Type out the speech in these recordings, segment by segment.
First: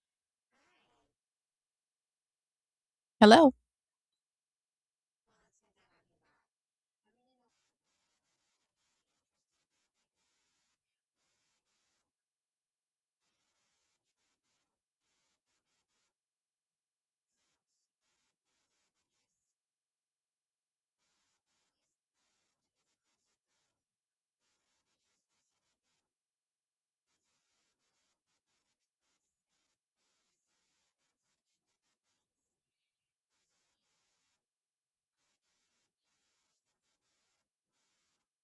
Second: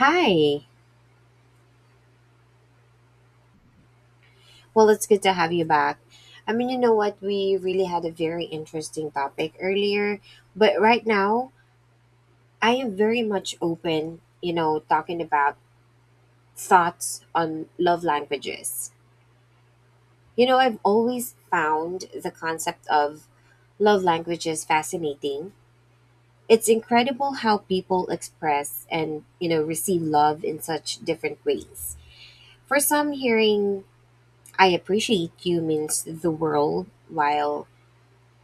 Hi. Hello. Well, it's good to have you back. You know what? We really had a very interesting topic earlier, but right now, I am very much open, talking about thoughts on love languages. You know, I've always found the concept of love languages fascinating. It's incredible how people express and, receive love in such different ways. For some, hearing I appreciate you means the world, while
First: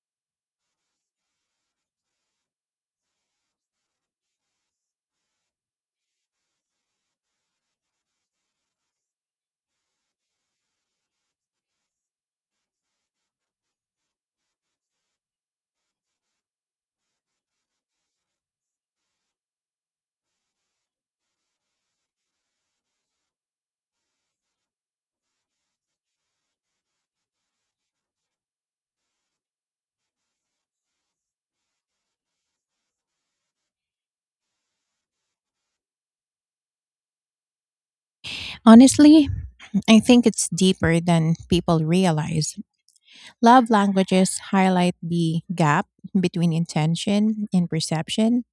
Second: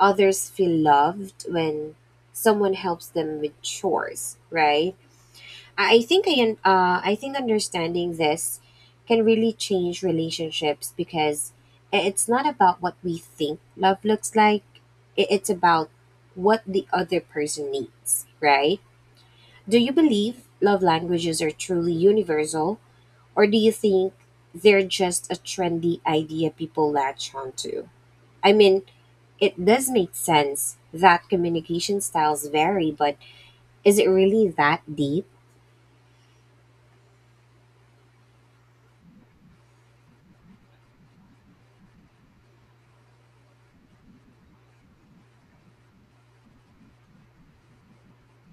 others feel loved when someone helps them with chores, right. I think understanding this can really change relationships because it's not about what we think love looks like. It's about what the other person needs, right. Do you believe love languages are truly universal, or do you think they're just a trendy idea people latch onto? I mean, it does make sense that communication styles vary, but is it really that deep? Honestly, I think it's deeper than people realize. Love languages highlight the gap between intention and perception.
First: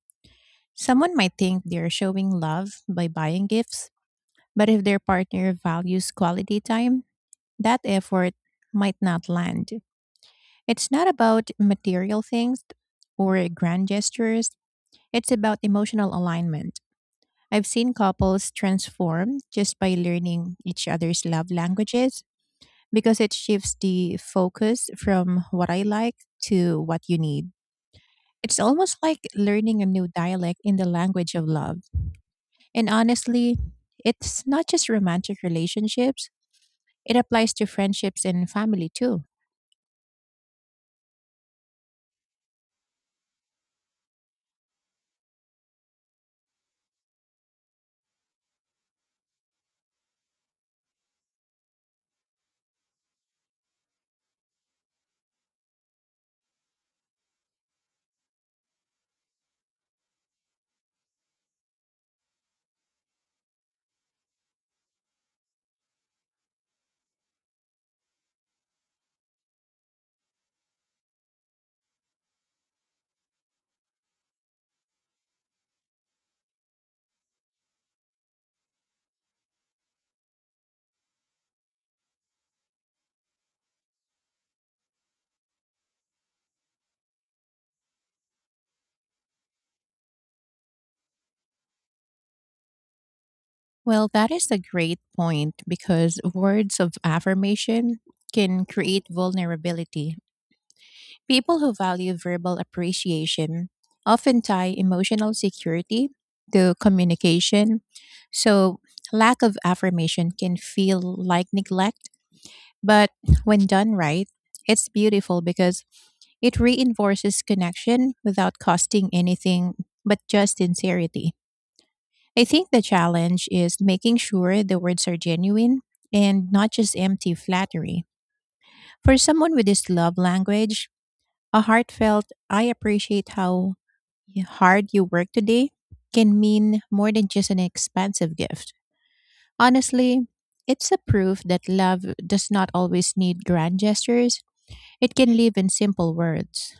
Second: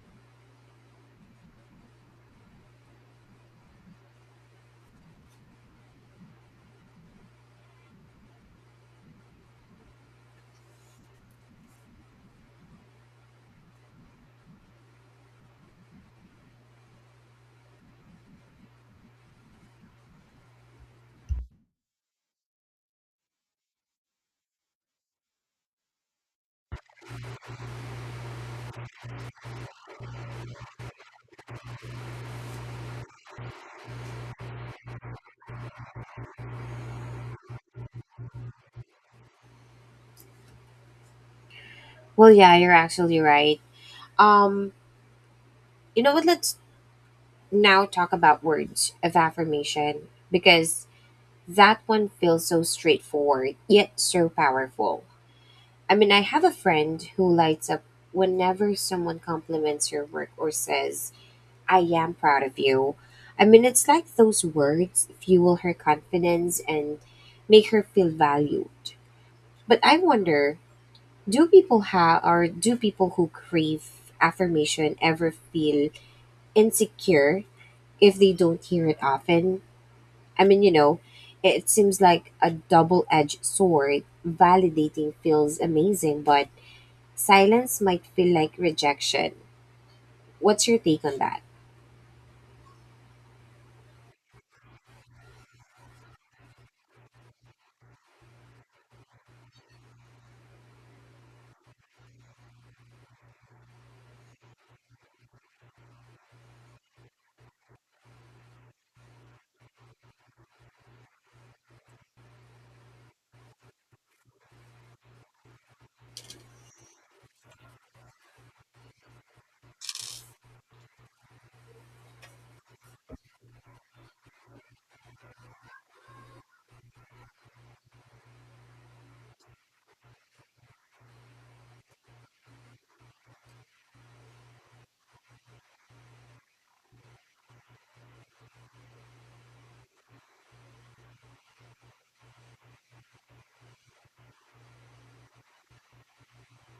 Someone might think they're showing love by buying gifts, but if their partner values quality time, that effort might not land. It's not about material things or grand gestures, it's about emotional alignment. I've seen couples transform just by learning each other's love languages because it shifts the focus from what I like to what you need. It's almost like learning a new dialect in the language of love. And honestly, it's not just romantic relationships, it applies to friendships and family too. Well, yeah, you're actually right. Um, you know what? Let's now talk about words of affirmation because that one feels so straightforward yet so powerful. I mean, I have a friend who lights up whenever someone compliments her work or says, I am proud of you. I mean, it's like those words fuel her confidence and make her feel valued. But I wonder, do people who crave affirmation ever feel insecure if they don't hear it often? I mean, you know, it seems like a double-edged sword. Validating feels amazing, but silence might feel like rejection. What's your take on that? Well, that is a great point because words of affirmation can create vulnerability. People who value verbal appreciation often tie emotional security to communication, so lack of affirmation can feel like neglect. But when done right, it's beautiful because it reinforces connection without costing anything but just sincerity. I think the challenge is making sure the words are genuine and not just empty flattery. For someone with this love language, a heartfelt, I appreciate how hard you work today can mean more than just an expensive gift. Honestly, it's a proof that love does not always need grand gestures. It can live in simple words.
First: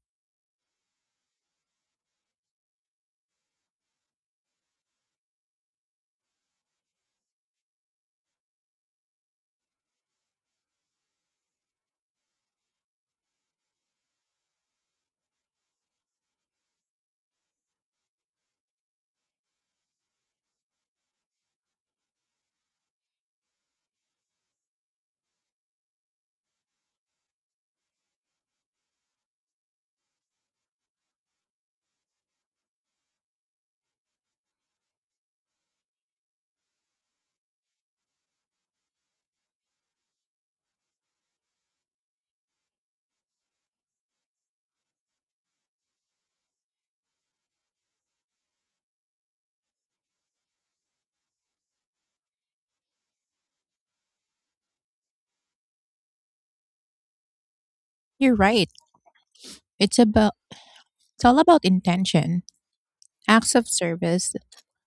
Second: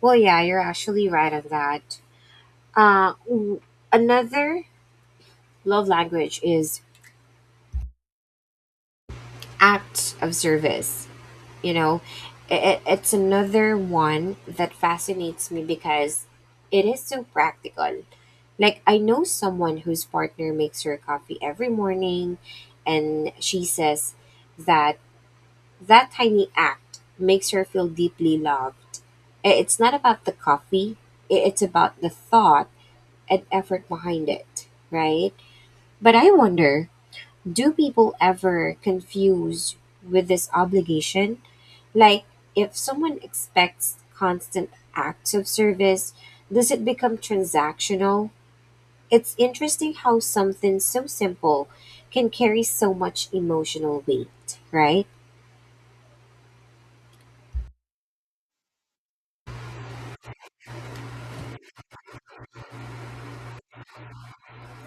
Well, yeah, you're actually right on that. Uh, w- Another love language is acts of service. You know, it's another one that fascinates me because it is so practical. Like, I know someone whose partner makes her coffee every morning, and she says that that tiny act makes her feel deeply loved. It's not about the coffee. It's about the thought and effort behind it, right. But I wonder, do people ever confuse with this obligation? Like, if someone expects constant acts of service, does it become transactional? It's interesting how something so simple can carry so much emotional weight, right? You're right. It's about it's all about intention. Acts of service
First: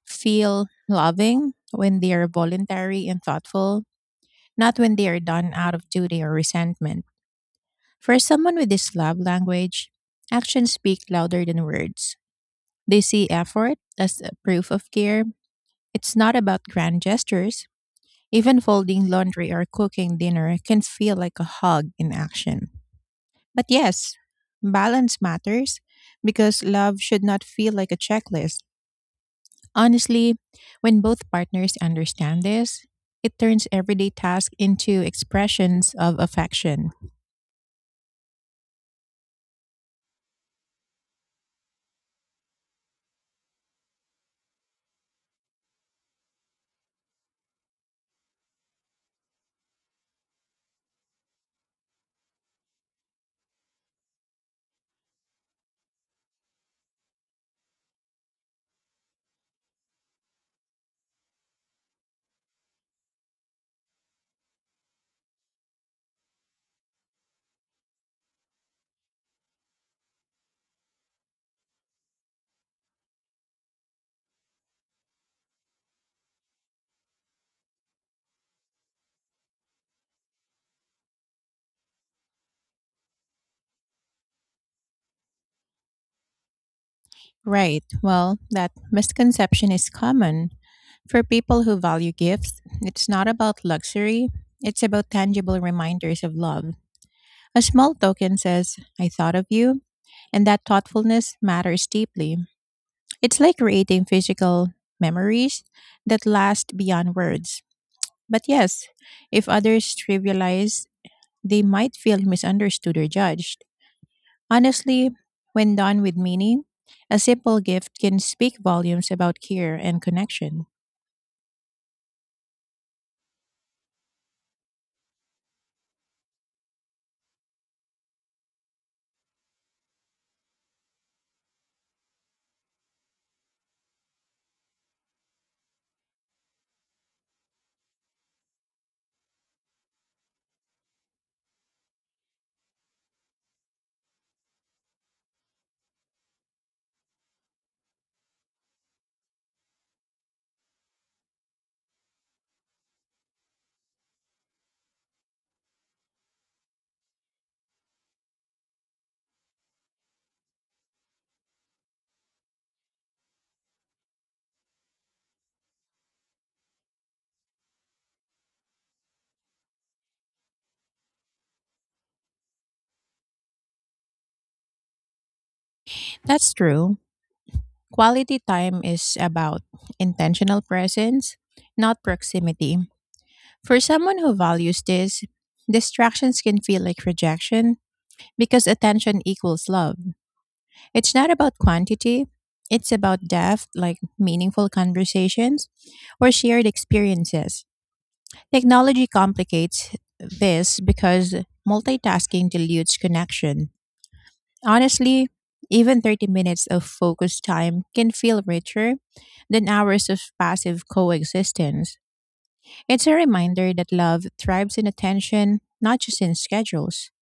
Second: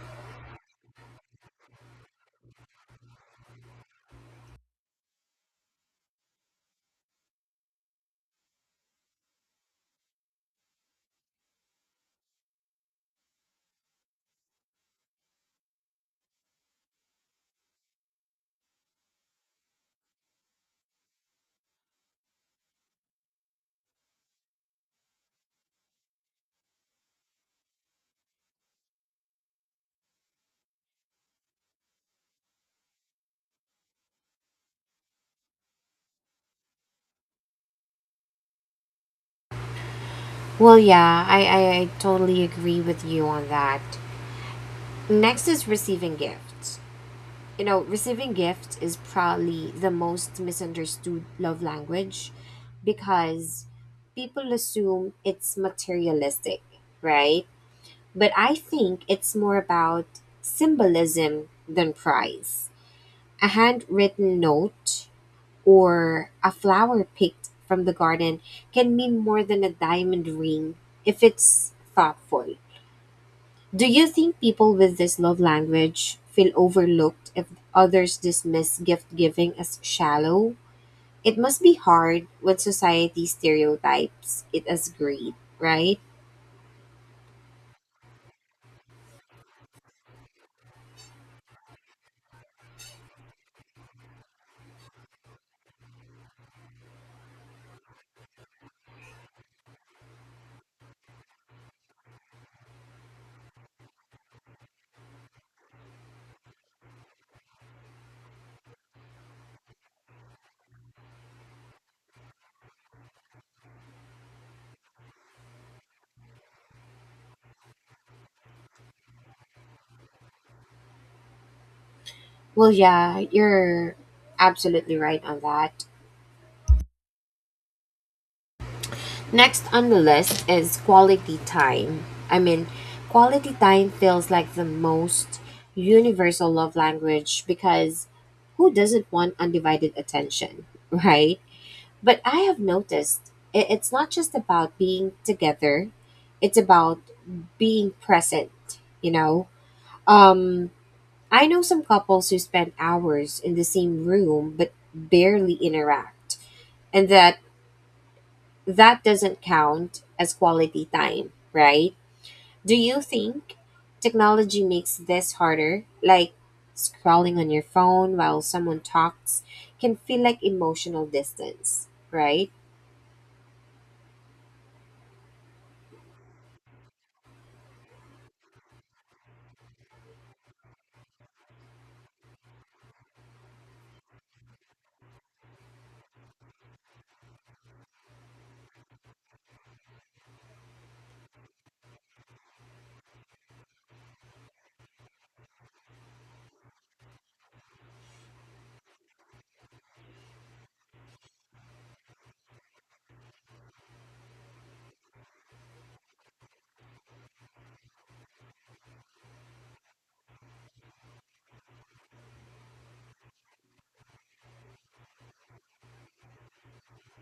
feel loving when they are voluntary and thoughtful, not when they are done out of duty or resentment. For someone with this love language, actions speak louder than words. They see effort as a proof of care. It's not about grand gestures. Even folding laundry or cooking dinner can feel like a hug in action. But yes, balance matters because love should not feel like a checklist. Honestly, when both partners understand this, it turns everyday tasks into expressions of affection. Well, yeah, I totally agree with you on that. Next is receiving gifts. You know, receiving gifts is probably the most misunderstood love language because people assume it's materialistic, right? But I think it's more about symbolism than price. A handwritten note or a flower picked from the garden can mean more than a diamond ring if it's thoughtful. Do you think people with this love language feel overlooked if others dismiss gift giving as shallow? It must be hard when society stereotypes it as greed, right? Right. Well, that misconception is common. For people who value gifts, it's not about luxury, it's about tangible reminders of love. A small token says, I thought of you, and that thoughtfulness matters deeply. It's like creating physical memories that last beyond words. But yes, if others trivialize, they might feel misunderstood or judged. Honestly, when done with meaning, a simple gift can speak volumes about care and connection. Well, yeah, you're absolutely right on that. Next on the list is quality time. I mean, quality time feels like the most universal love language because who doesn't want undivided attention, right? But I have noticed, it's not just about being together, it's about being present, you know? Um, I know some couples who spend hours in the same room but barely interact, and that doesn't count as quality time, right? Do you think technology makes this harder? Like, scrolling on your phone while someone talks can feel like emotional distance, right? That's true. Quality time is about intentional presence, not proximity. For someone who values this, distractions can feel like rejection because attention equals love. It's not about quantity, it's about depth, like meaningful conversations or shared experiences. Technology complicates this because multitasking dilutes connection. Honestly, even 30 minutes of focused time can feel richer than hours of passive coexistence. It's a reminder that love thrives in attention, not just in schedules.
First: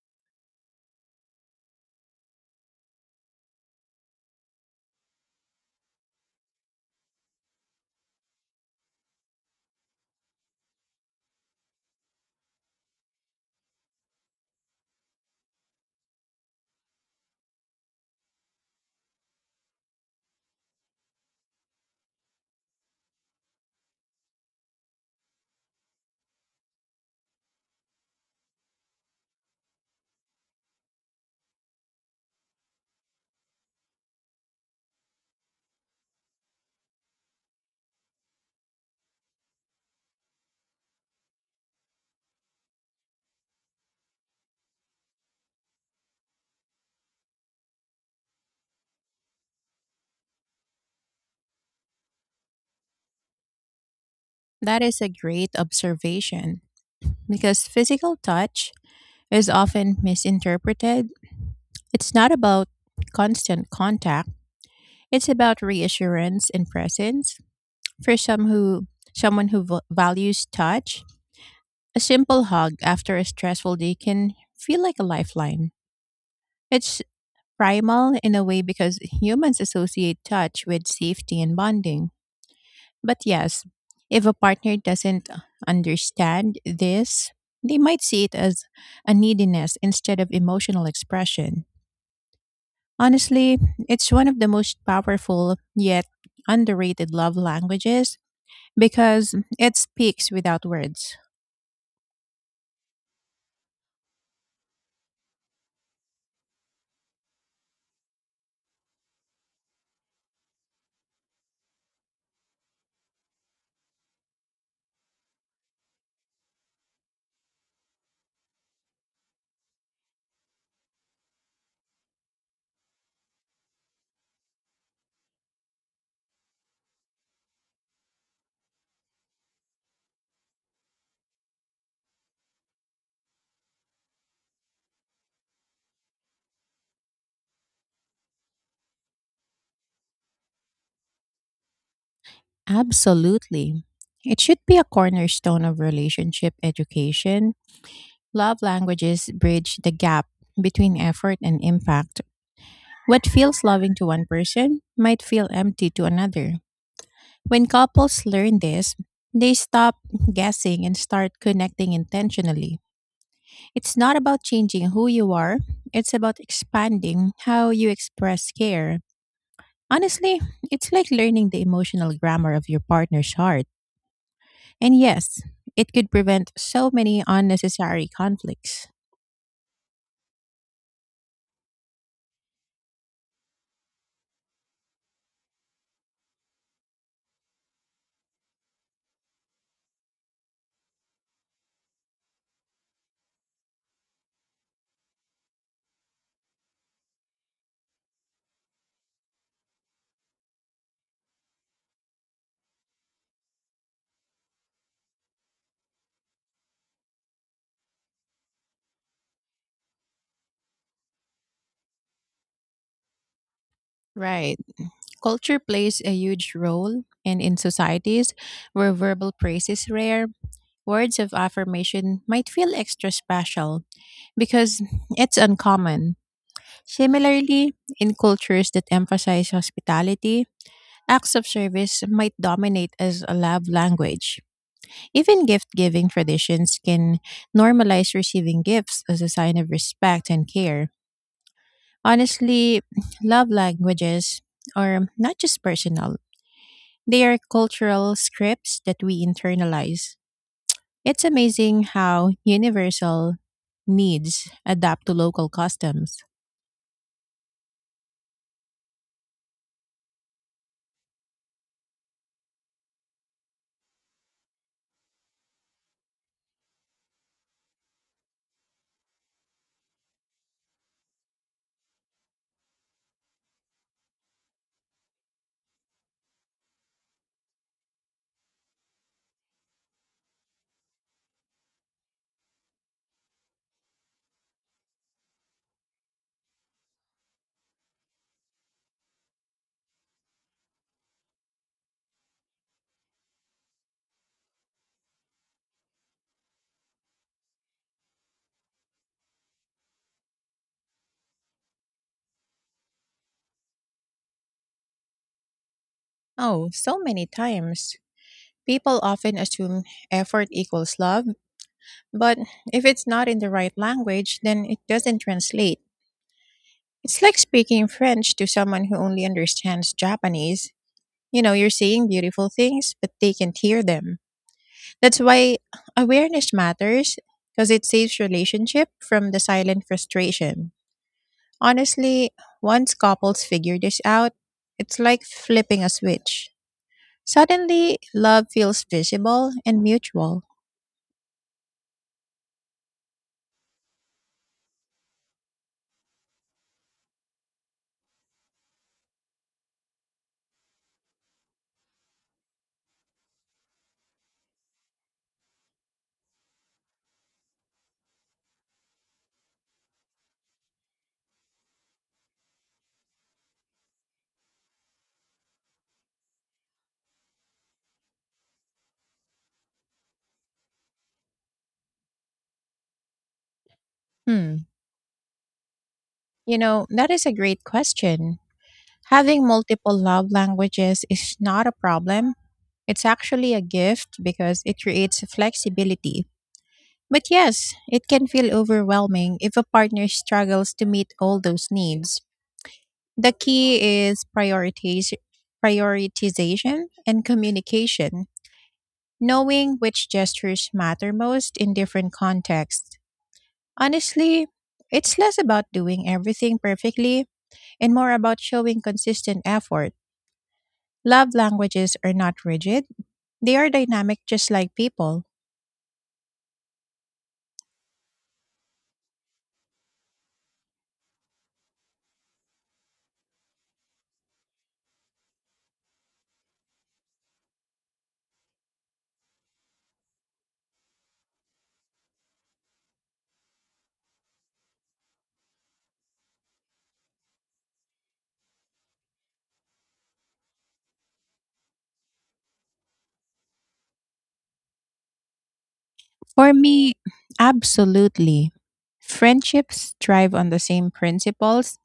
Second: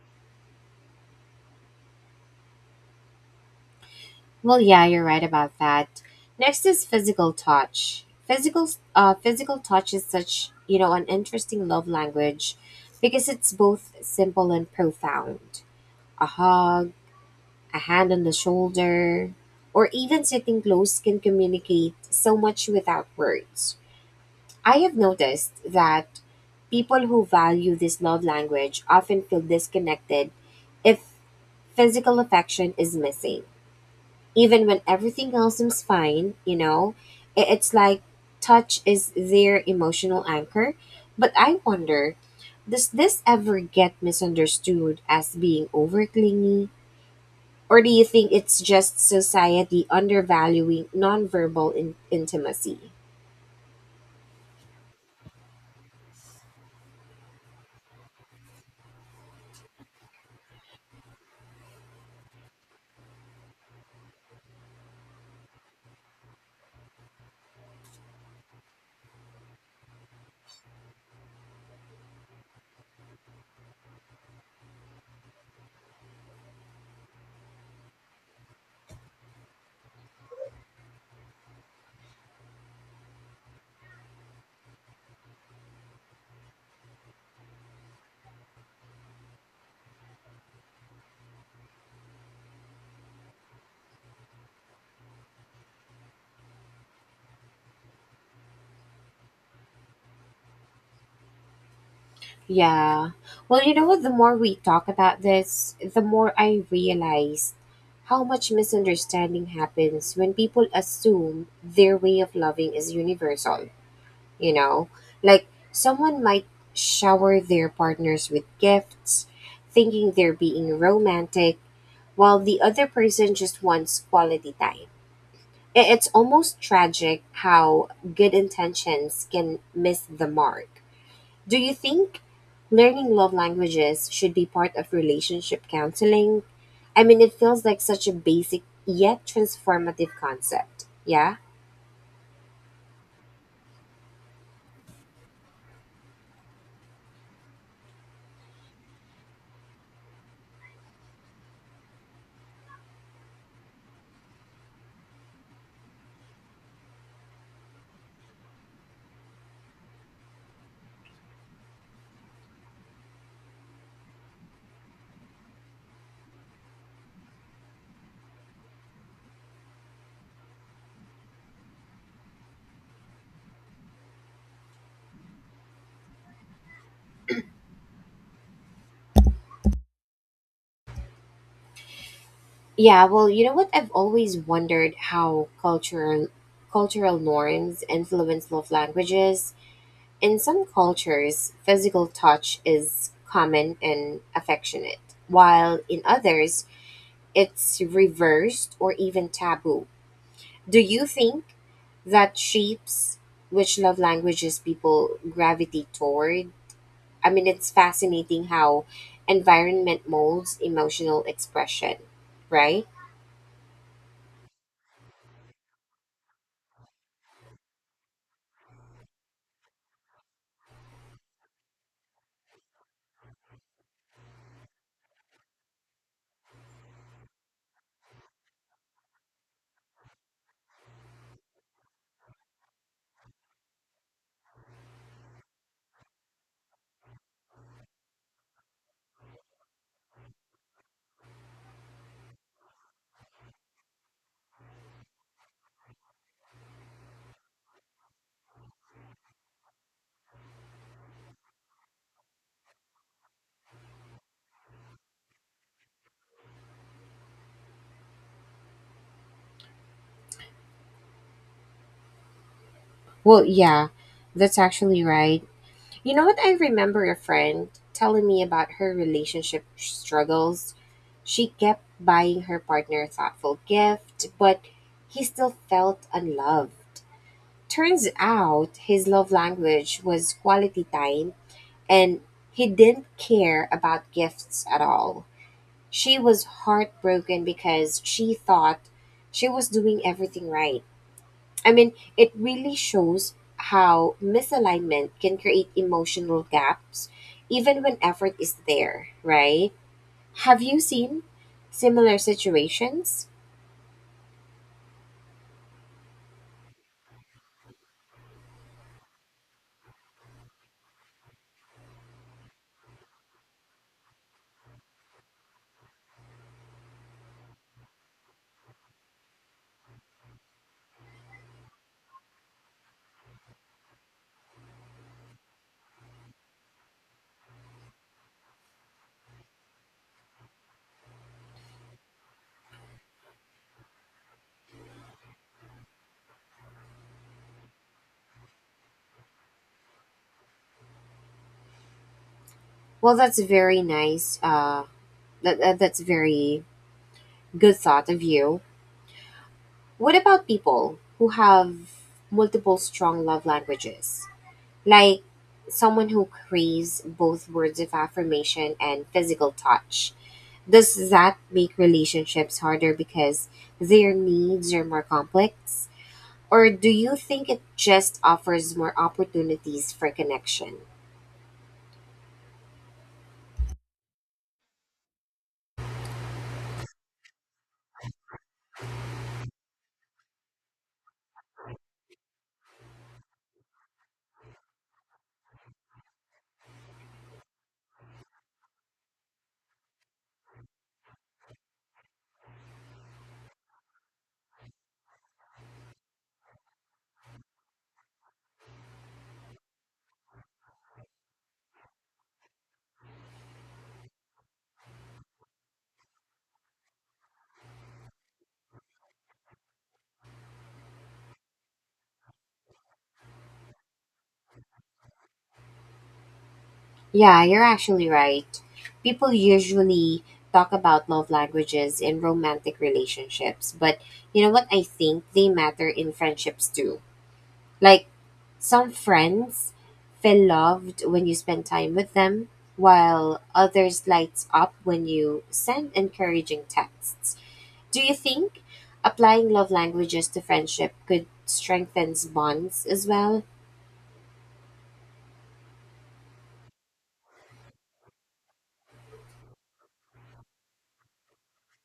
Well, yeah, you're right about that. Next is physical touch. Physical touch is such, you know, an interesting love language because it's both simple and profound. A hug, a hand on the shoulder, or even sitting close can communicate so much without words. I have noticed that people who value this love language often feel disconnected if physical affection is missing even when everything else seems fine. You know, it's like touch is their emotional anchor. But I wonder, does this ever get misunderstood as being over clingy? Or do you think it's just society undervaluing nonverbal intimacy? That is a great observation because physical touch is often misinterpreted. It's not about constant contact, it's about reassurance and presence. For someone who values touch, a simple hug after a stressful day can feel like a lifeline. It's primal in a way because humans associate touch with safety and bonding. But yes, if a partner doesn't understand this, they might see it as a neediness instead of emotional expression. Honestly, it's one of the most powerful yet underrated love languages because it speaks without words. Yeah. Well, you know what? The more we talk about this, the more I realize how much misunderstanding happens when people assume their way of loving is universal. You know, like, someone might shower their partners with gifts thinking they're being romantic, while the other person just wants quality time. It's almost tragic how good intentions can miss the mark. Do you think learning love languages should be part of relationship counseling? I mean, it feels like such a basic yet transformative concept, yeah. Absolutely. It should be a cornerstone of relationship education. Love languages bridge the gap between effort and impact. What feels loving to one person might feel empty to another. When couples learn this, they stop guessing and start connecting intentionally. It's not about changing who you are, it's about expanding how you express care. Honestly, it's like learning the emotional grammar of your partner's heart. And yes, it could prevent so many unnecessary conflicts. Yeah, well, you know what? I've always wondered how cultural norms influence love languages. In some cultures, physical touch is common and affectionate, while in others, it's reversed or even taboo. Do you think that shapes which love languages people gravitate toward? I mean, it's fascinating how environment molds emotional expression, right? Right. Culture plays a huge role, and in societies where verbal praise is rare, words of affirmation might feel extra special because it's uncommon. Similarly, in cultures that emphasize hospitality, acts of service might dominate as a love language. Even gift giving traditions can normalize receiving gifts as a sign of respect and care. Honestly, love languages are not just personal, they are cultural scripts that we internalize. It's amazing how universal needs adapt to local customs. Well, yeah, that's actually right. You know what? I remember a friend telling me about her relationship struggles. She kept buying her partner a thoughtful gift, but he still felt unloved. Turns out his love language was quality time, and he didn't care about gifts at all. She was heartbroken because she thought she was doing everything right. I mean, it really shows how misalignment can create emotional gaps even when effort is there, right? Have you seen similar situations? Oh, so many times. People often assume effort equals love, but if it's not in the right language, then it doesn't translate. It's like speaking French to someone who only understands Japanese. You know, you're saying beautiful things, but they can't hear them. That's why awareness matters because it saves relationship from the silent frustration. Honestly, once couples figure this out, it's like flipping a switch. Suddenly, love feels visible and mutual. Well, that's very nice. That's very good thought of you. What about people who have multiple strong love languages? Like, someone who craves both words of affirmation and physical touch. Does that make relationships harder because their needs are more complex? Or do you think it just offers more opportunities for connection? Hmm. You know, that is a great question. Having multiple love languages is not a problem. It's actually a gift because it creates flexibility. But yes, it can feel overwhelming if a partner struggles to meet all those needs. The key is prioritization and communication, knowing which gestures matter most in different contexts. Honestly, it's less about doing everything perfectly and more about showing consistent effort. Love languages are not rigid, they are dynamic just like people. Yeah, you're actually right. People usually talk about love languages in romantic relationships, but you know what? I think they matter in friendships too. Like, some friends feel loved when you spend time with them, while others lights up when you send encouraging texts. Do you think applying love languages to friendship could strengthen bonds as well? For me, absolutely. Friendships thrive on the same principles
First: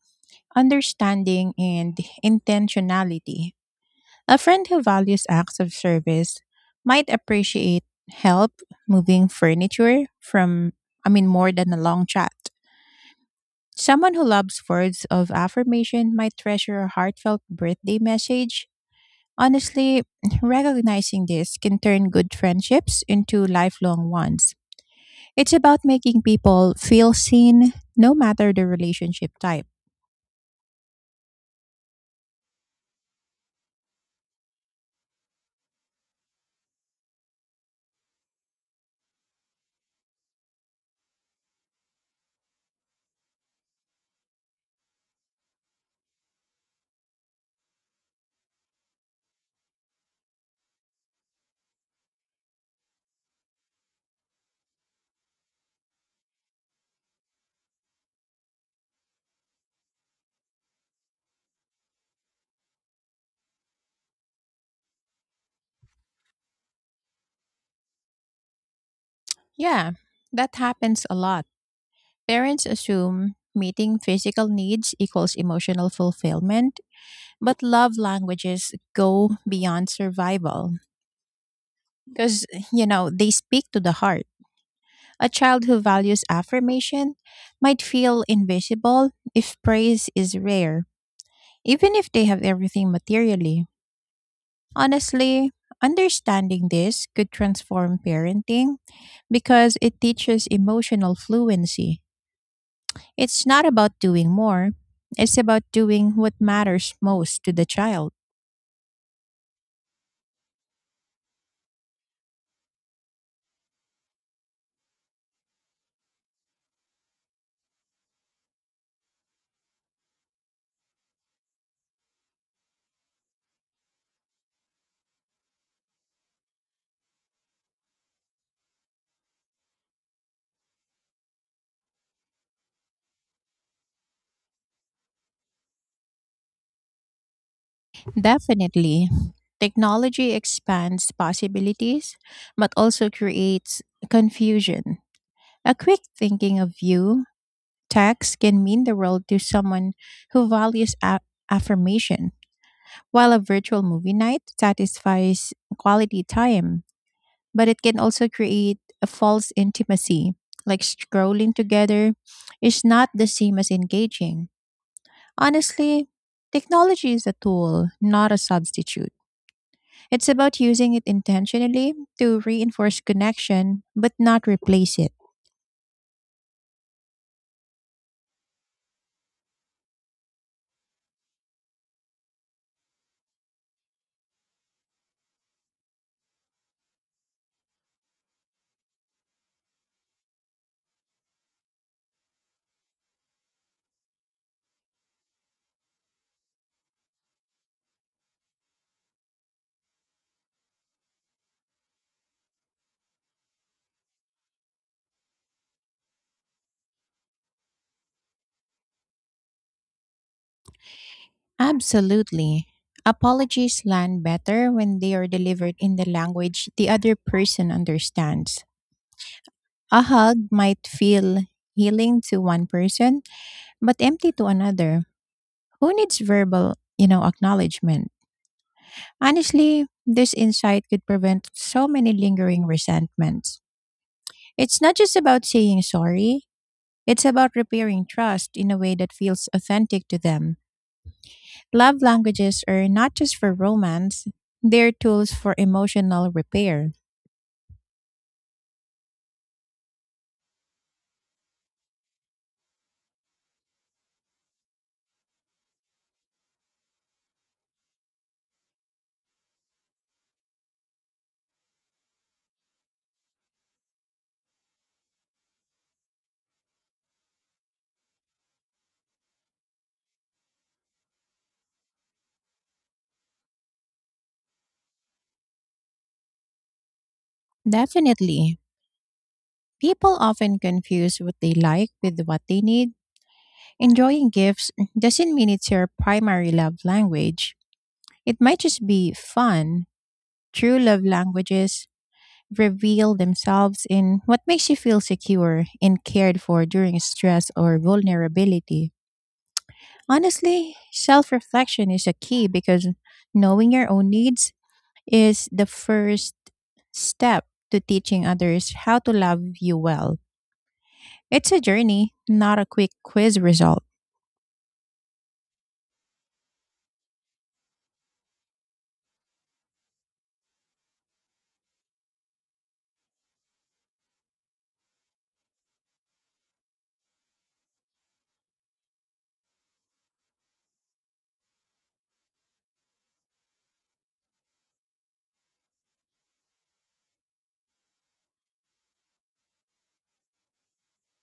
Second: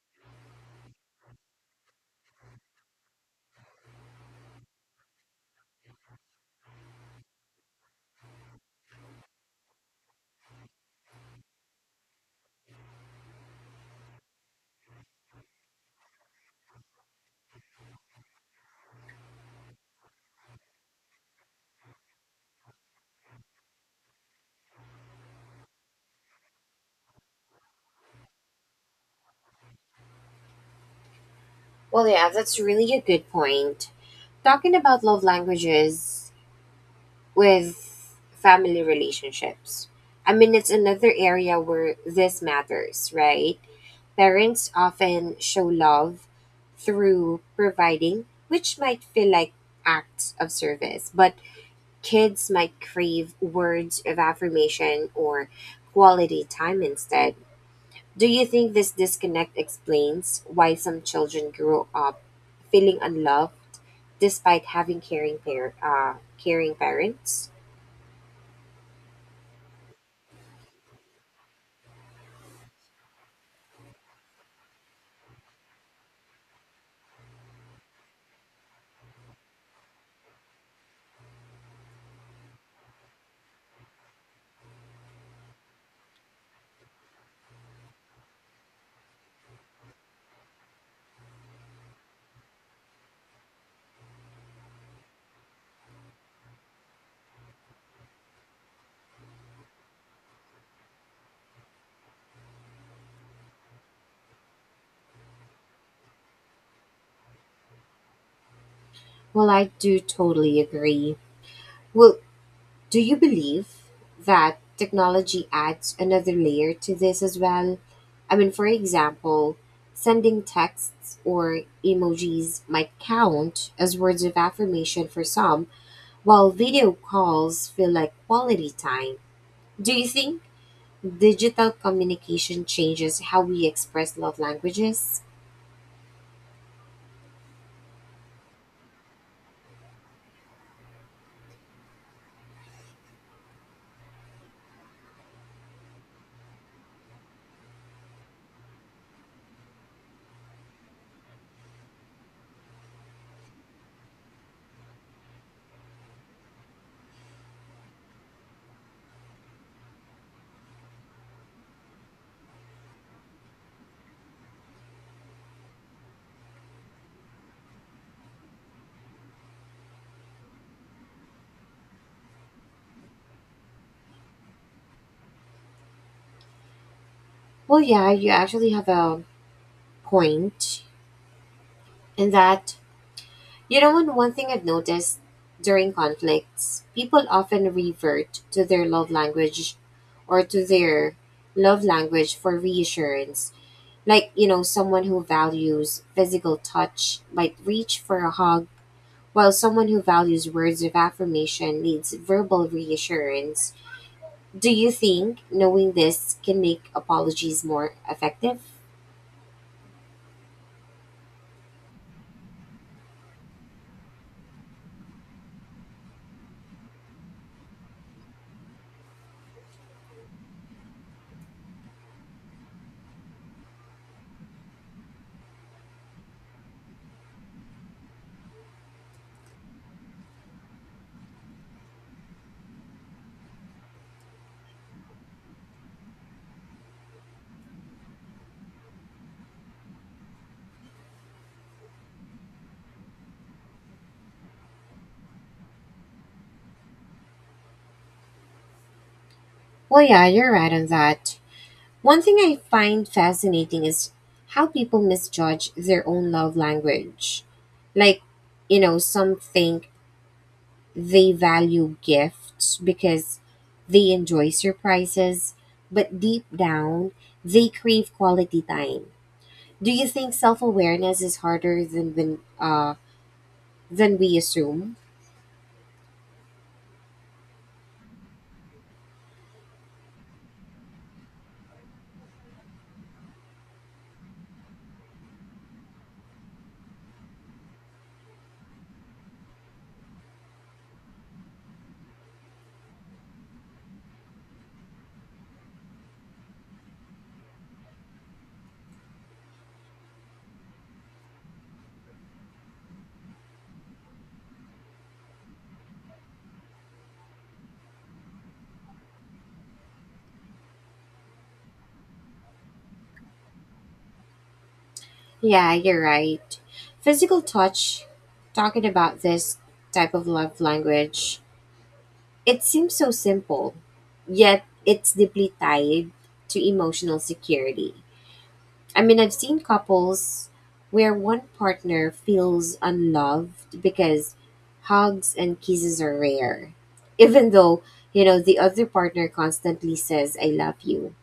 understanding and intentionality. A friend who values acts of service might appreciate help moving furniture from, I mean, more than a long chat. Someone who loves words of affirmation might treasure a heartfelt birthday message. Honestly, recognizing this can turn good friendships into lifelong ones. It's about making people feel seen no matter the relationship type. Well, yeah, that's really a good point. Talking about love languages with family relationships. I mean, it's another area where this matters, right? Parents often show love through providing, which might feel like acts of service, but kids might crave words of affirmation or quality time instead. Do you think this disconnect explains why some children grow up feeling unloved despite having caring parents? Yeah, that happens a lot. Parents assume meeting physical needs equals emotional fulfillment, but love languages go beyond survival because, you know, they speak to the heart. A child who values affirmation might feel invisible if praise is rare, even if they have everything materially. Honestly, understanding this could transform parenting because it teaches emotional fluency. It's not about doing more. It's about doing what matters most to the child. Well, I do totally agree. Well, do you believe that technology adds another layer to this as well? I mean, for example, sending texts or emojis might count as words of affirmation for some, while video calls feel like quality time. Do you think digital communication changes how we express love languages? Definitely, technology expands possibilities, but also creates confusion. A quick thinking of you, text can mean the world to someone who values affirmation, while a virtual movie night satisfies quality time, but it can also create a false intimacy, like scrolling together is not the same as engaging. Honestly, technology is a tool, not a substitute. It's about using it intentionally to reinforce connection, but not replace it. Well, yeah, you actually have a point in that. You know, and one thing I've noticed, during conflicts, people often revert to their love language or to their love language for reassurance. Like, you know, someone who values physical touch might reach for a hug, while someone who values words of affirmation needs verbal reassurance. Do you think knowing this can make apologies more effective? Absolutely. Apologies land better when they are delivered in the language the other person understands. A hug might feel healing to one person, but empty to another. Who needs verbal, you know, acknowledgement? Honestly, this insight could prevent so many lingering resentments. It's not just about saying sorry, it's about repairing trust in a way that feels authentic to them. Love languages are not just for romance, they're tools for emotional repair. Well, yeah, you're right on that. One thing I find fascinating is how people misjudge their own love language. Like, you know, some think they value gifts because they enjoy surprises, but deep down, they crave quality time. Do you think self awareness is harder than we assume? Definitely. People often confuse what they like with what they need. Enjoying gifts doesn't mean it's your primary love language. It might just be fun. True love languages reveal themselves in what makes you feel secure and cared for during stress or vulnerability. Honestly, self reflection is a key because knowing your own needs is the first step to teaching others how to love you well. It's a journey, not a quick quiz result. Yeah, you're right. Physical touch, talking about this type of love language, it seems so simple, yet it's deeply tied to emotional security. I mean, I've seen couples where one partner feels unloved because hugs and kisses are rare, even though, you know, the other partner constantly says, I love you.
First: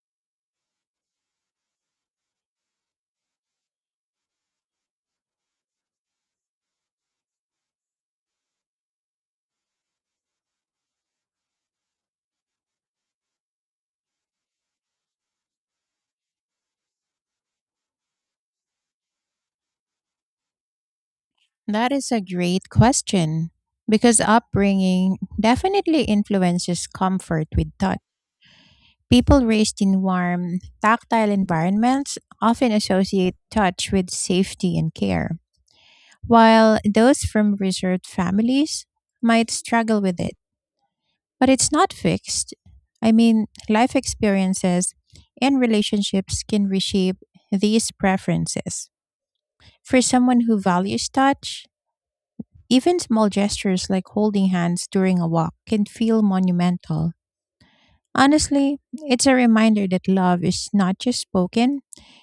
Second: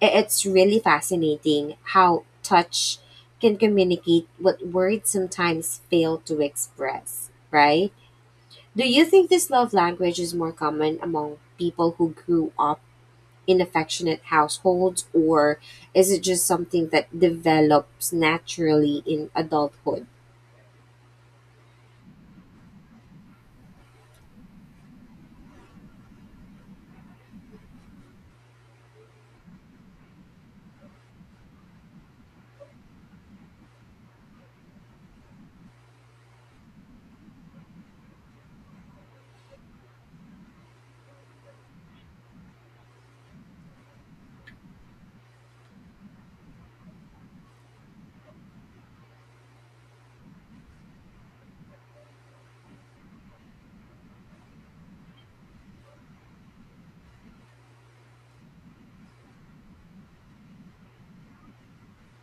It's really fascinating how touch can communicate what words sometimes fail to express, right? Do you think this love language is more common among people who grew up in affectionate households, or is it just something that develops naturally in adulthood? That is a great question because upbringing definitely influences comfort with touch. People raised in warm, tactile environments often associate touch with safety and care, while those from reserved families might struggle with it. But it's not fixed. I mean, life experiences and relationships can reshape these preferences. For someone who values touch, even small gestures like holding hands during a walk can feel monumental. Honestly, it's a reminder that love is not just spoken,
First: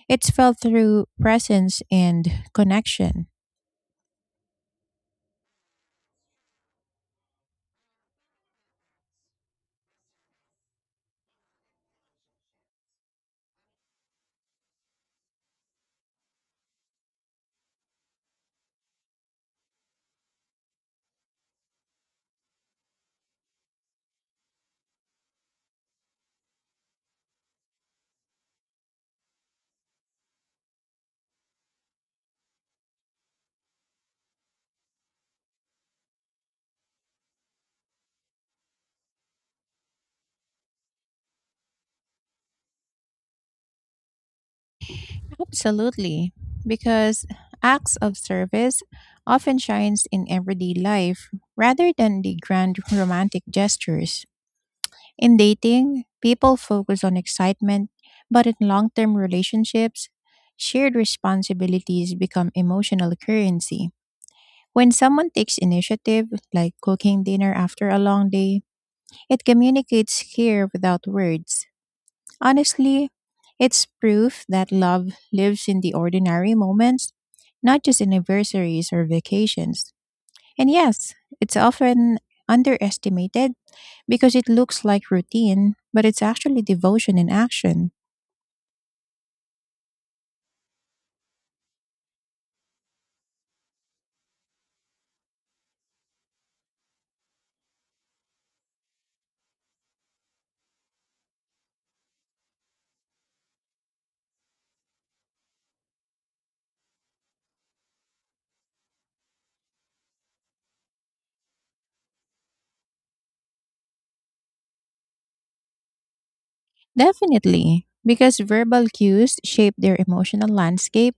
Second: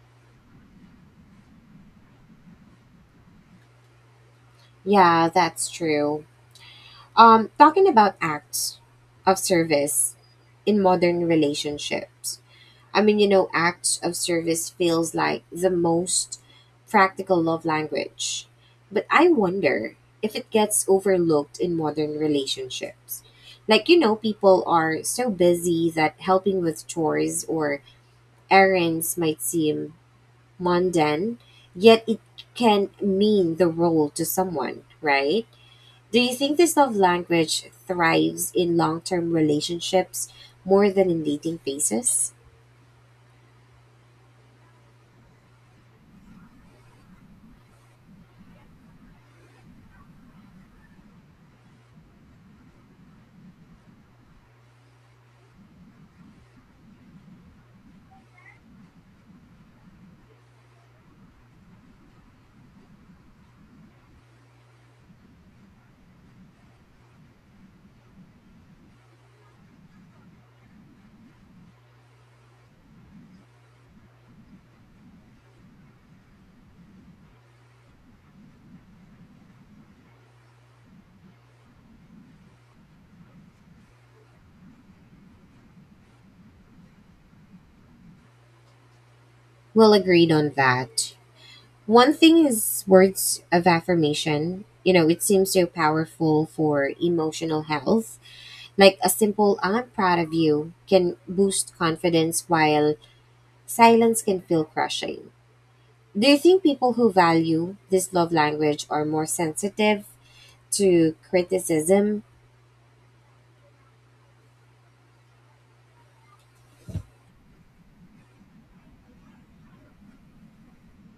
it's felt through presence and connection. Yeah, that's true. Talking about acts of service in modern relationships. I mean, you know, acts of service feels like the most practical love language. But I wonder if it gets overlooked in modern relationships. Like, you know, people are so busy that helping with chores or errands might seem mundane, yet it can mean the role to someone, right? Do you think this love language thrives in long term relationships more than in dating phases? Absolutely, because acts of service often shines in everyday life rather than the grand romantic gestures. In dating, people focus on excitement, but in long-term relationships, shared responsibilities become emotional currency. When someone takes initiative, like cooking dinner after a long day, it communicates care without words. Honestly, it's proof that love lives in the ordinary moments, not just anniversaries or vacations. And yes, it's often underestimated because it looks like routine, but it's actually devotion in action. Well, agreed on that. One thing is words of affirmation. You know, it seems so powerful for emotional health. Like, a simple I'm proud of you can boost confidence while silence can feel crushing. Do you think people who value this love language are more sensitive to criticism? Definitely, because verbal cues shape their emotional landscape,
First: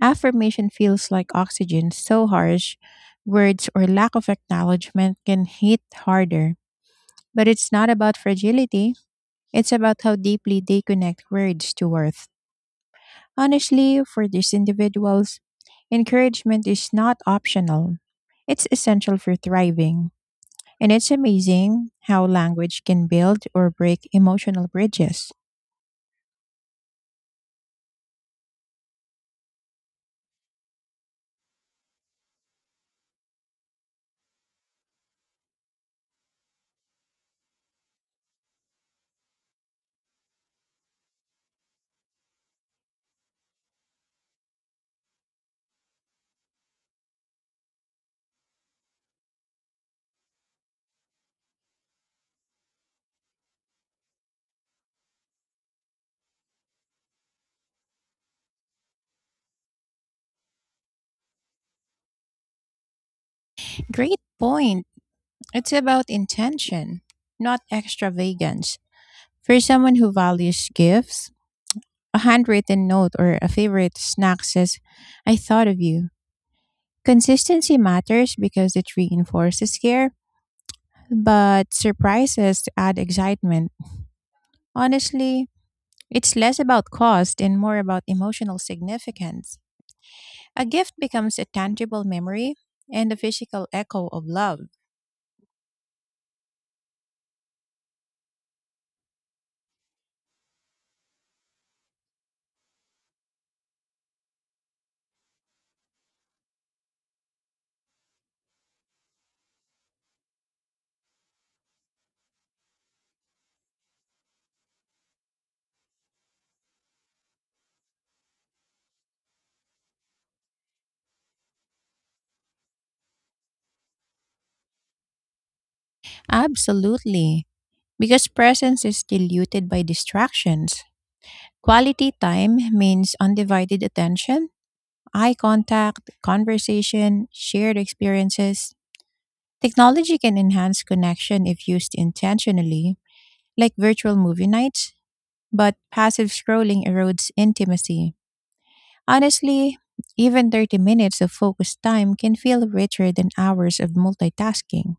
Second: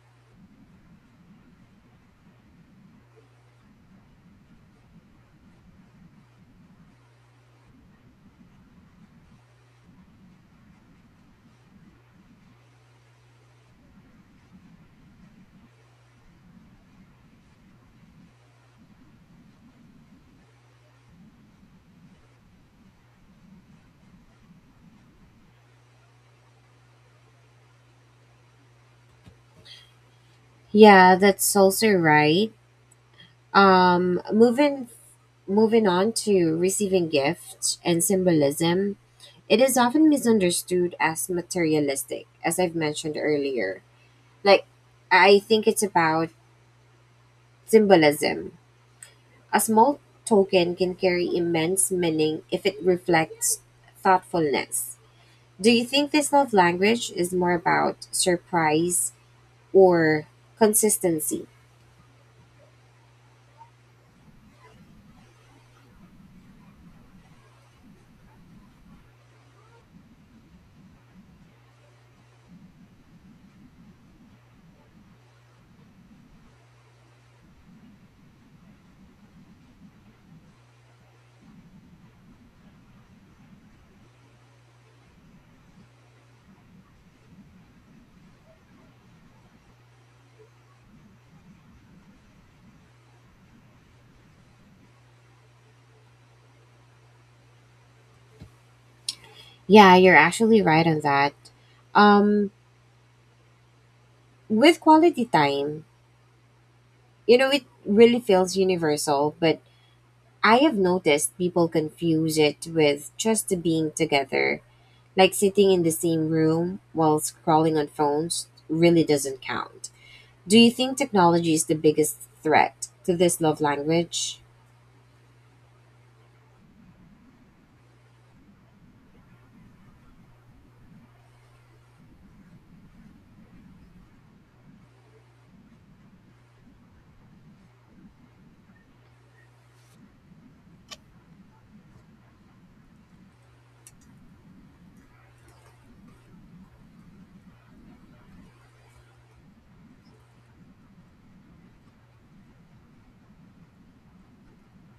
affirmation feels like oxygen so harsh, words or lack of acknowledgement can hit harder. But it's not about fragility, it's about how deeply they connect words to worth. Honestly, for these individuals, encouragement is not optional, it's essential for thriving. And it's amazing how language can build or break emotional bridges. Yeah, that's also right. Um moving Moving on to receiving gifts and symbolism. It is often misunderstood as materialistic, as I've mentioned earlier. Like, I think it's about symbolism. A small token can carry immense meaning if it reflects thoughtfulness. Do you think this love language is more about surprise or consistency? Great point. It's about intention, not extravagance. For someone who values gifts, a handwritten note or a favorite snack says, I thought of you. Consistency matters because it reinforces care, but surprises to add excitement. Honestly, it's less about cost and more about emotional significance. A gift becomes a tangible memory and a physical echo of love. Yeah, you're actually right on that. Um, with quality time, you know, it really feels universal, but I have noticed people confuse it with just being together. Like, sitting in the same room while scrolling on phones really doesn't count. Do you think technology is the biggest threat to this love language? Absolutely, because presence is diluted by distractions. Quality time means undivided attention, eye contact, conversation, shared experiences. Technology can enhance connection if used intentionally, like virtual movie nights, but passive scrolling erodes intimacy. Honestly, even 30 minutes of focused time can feel richer than hours of multitasking.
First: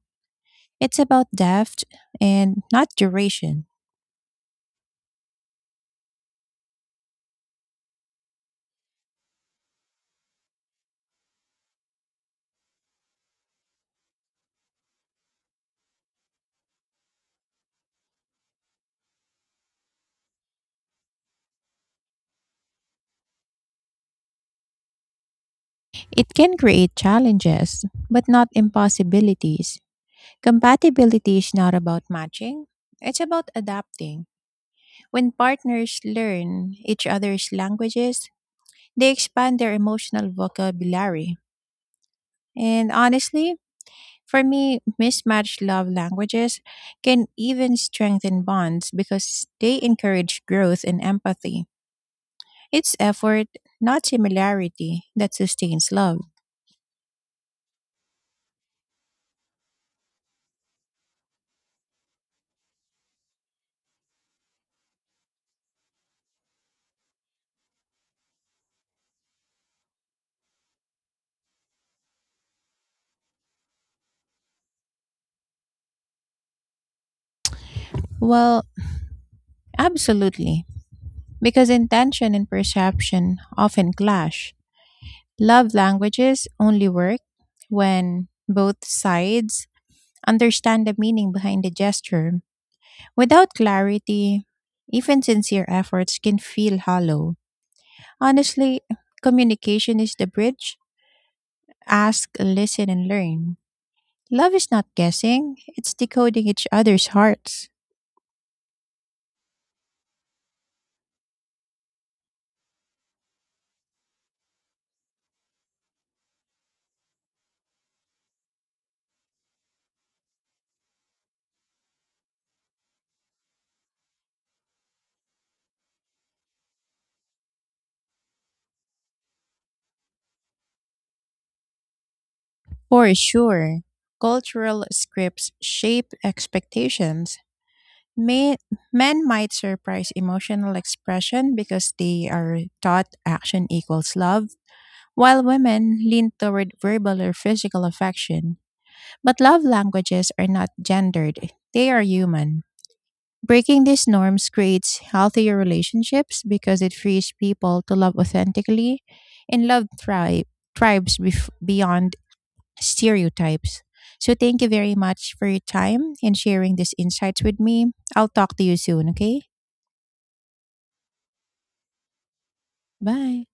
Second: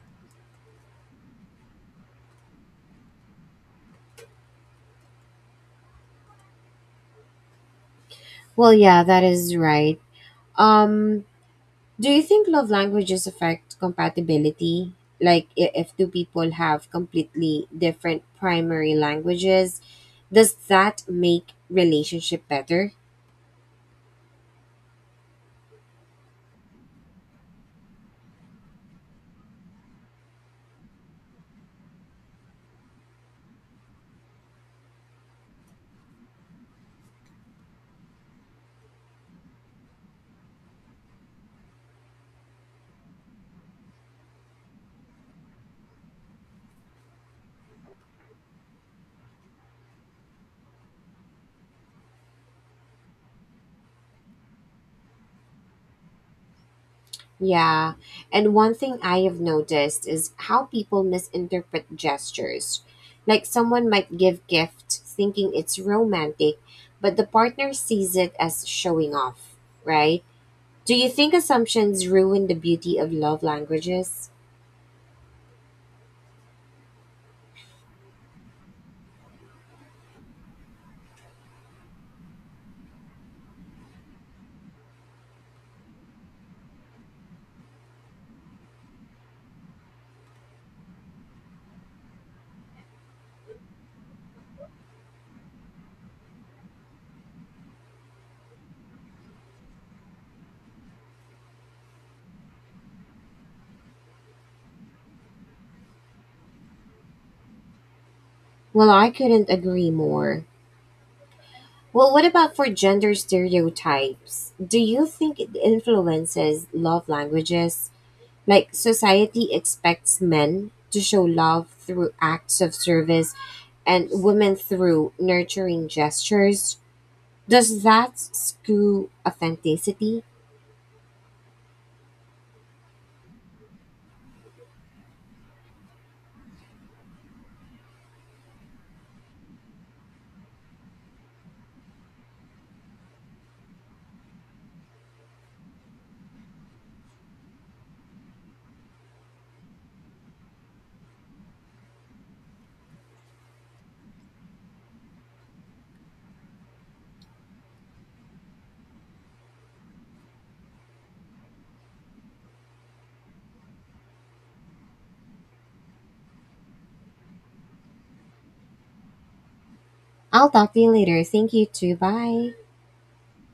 It's about depth and not duration. Well, yeah, that is right. Um, do you think love languages affect compatibility? Like, if two people have completely different primary languages, does that make relationship better? It can create challenges, but not impossibilities. Compatibility is not about matching, it's about adapting. When partners learn each other's languages, they expand their emotional vocabulary. And honestly, for me, mismatched love languages can even strengthen bonds because they encourage growth and empathy. It's effort, not similarity, that sustains love. Yeah. And one thing I have noticed is how people misinterpret gestures. Like, someone might give gift thinking it's romantic, but the partner sees it as showing off, right? Do you think assumptions ruin the beauty of love languages? Well, absolutely, because intention and perception often clash. Love languages only work when both sides understand the meaning behind the gesture. Without clarity, even sincere efforts can feel hollow. Honestly, communication is the bridge. Ask, listen, and learn. Love is not guessing, it's decoding each other's hearts. Well, I couldn't agree more. Well, what about for gender stereotypes? Do you think it influences love languages? Like, society expects men to show love through acts of service and women through nurturing gestures. Does that screw authenticity? For sure, cultural scripts shape expectations. May, Men might surprise emotional expression because they are taught action equals love, while women lean toward verbal or physical affection. But love languages are not gendered, they are human. Breaking these norms creates healthier relationships because it frees people to love authentically and thrives beyond stereotypes. So, thank you very much for your time and sharing these insights with me. I'll talk to you soon, okay? I'll talk to you later. Thank you too. Bye. Bye.